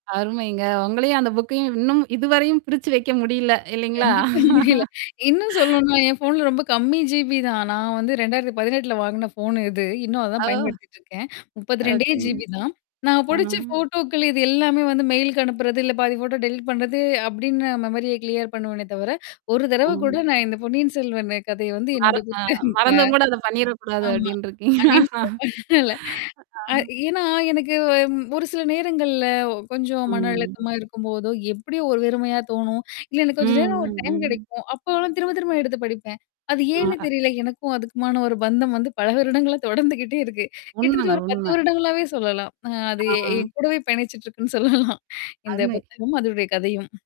அருமைங்க. உங்களையும் அந்த புக்கையும் இன்னும் இதுவரையும் பிரிச்சு வைக்க முடியல இல்லேங்களா? கண்டிப்பா தெரியல. இன்னும் சொல்லணுன்னா ஏன் ஃபோன்ல ரொம்ப கம்மி ஜிபி தான். நான் வந்து 2018ல வாங்கின ஃபோன்னு இது. இன்னும் அதான் அ. பயன்படுத்திட்டுருக்கேன். 32டே ஓகேங்க. ஜிபி தான். நான் ஆ. புடிச்ச ஃபோட்டோக்கள் இது எல்லாமே வந்து மெயிலுக்கு அனுப்புறது, இல்ல பாதி ஃபோட்டோ டெலீட் பண்றது அப்பிடின்ன மெமரிய கிளியர் பண்ணுவேனே தவிர, ஒரு தடவ கூட ஆ. நான் இந்த "பொன்னியன் செல்வன்" கதைய வந்து மர என்னுடைய அ புத்தக மறந்தும்கூட அத பண்ணிறக்கூடாது ஆமா. அப்பிடின்றிருக்கீங்க. [unintelligible] ஆ. அ ஏன்னா, எனக்கு ம் ஒரு சில நேரங்கள்ல கொஞ்சம் மன ம். அழுத்தமா இருக்கும்போதோ, எப்பிடியோ ஒரு வெறுமையா தோணும். இல்ல எனக்கு கொஞ்ச ம், நேரம் ஒரு ம். டைம் ம். கிடைக்கும். அப்போலாம் திரும்ப திரும்ப எடுத்து படிப்பேன். அது ஆ, ஏன்னு அ. தெரியல. எனக்கும் அதுக்குமான ஒரு பந்தம் வந்து பல வருடங்களா தொடர்ந்துக்கிட்டே இருக்கு. கிட்டத்தட்ட உண்மங்க, ஒரு 10 உண்மை. வருடங்களாவே சொல்லலாம். அ அது எ ஆ. என் கூடவே பயணிச்சுட்டு இருக்குன்னு சொல்லலாம். இந்த அருமை. புத்தகமும், அதோடைய கதையும்.